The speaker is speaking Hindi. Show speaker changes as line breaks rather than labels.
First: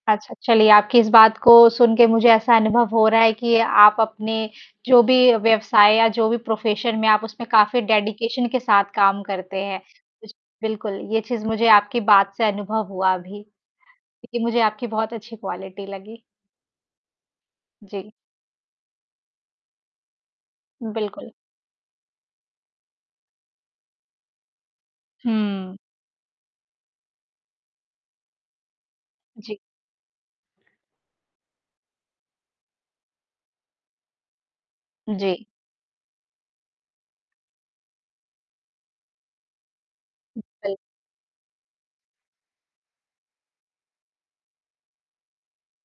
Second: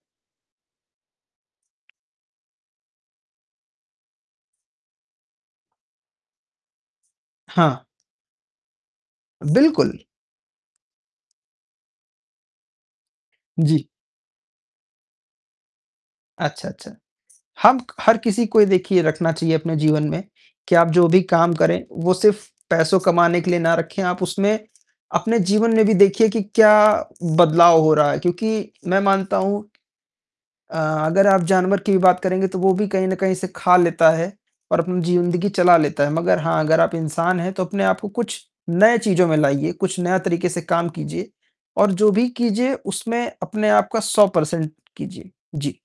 अच्छा चलिए आपकी इस बात को सुनके मुझे ऐसा अनुभव हो रहा है कि आप अपने, जो भी व्यवसाय या जो भी प्रोफ़ेशन में आप उसमें काफ़ी
हाँ।
डेडीकैशन के साथ काम करते हैं।
बिल्कुल।
उस बिल्कुल, ये चीज़ मुझे आपकी बात से अनुभव हुआ अभी,
जी।
क्योंकि मुझे आपकी बहुत अच्छी क्वालिटी लगी।
अच्छा, अच्छा, हम
जी।
हर किसी को ये देखिए रखना चाहिए अपने जीवन में, कि आप जो भी
बिल्कुल।
काम करें, वो सिर्फ़ पैसों कमाने के लिए न रखें, आप उसमें अपने जीवन
हुँ।
में भी देखिए कि क्या बदलाव हो रहा है क्योंकि मैं मानता
जी।
हूँ, अ, अगर आप जानवर की भी बात करेंगे तो वो भी कहीं न कहीं से खा लेता है और अपनी
जी।
जिंदगी चला लेता है। मगर हाँ, अगर आप इंसान हैं तो अपने आप को कुछ नए चीज़ों में लाइए, कुछ नए तरीके से
बिल
काम कीजिए और जो भी कीजिए उसमें अपने आप का 100 पर्सेन्ट कीजिए। जी।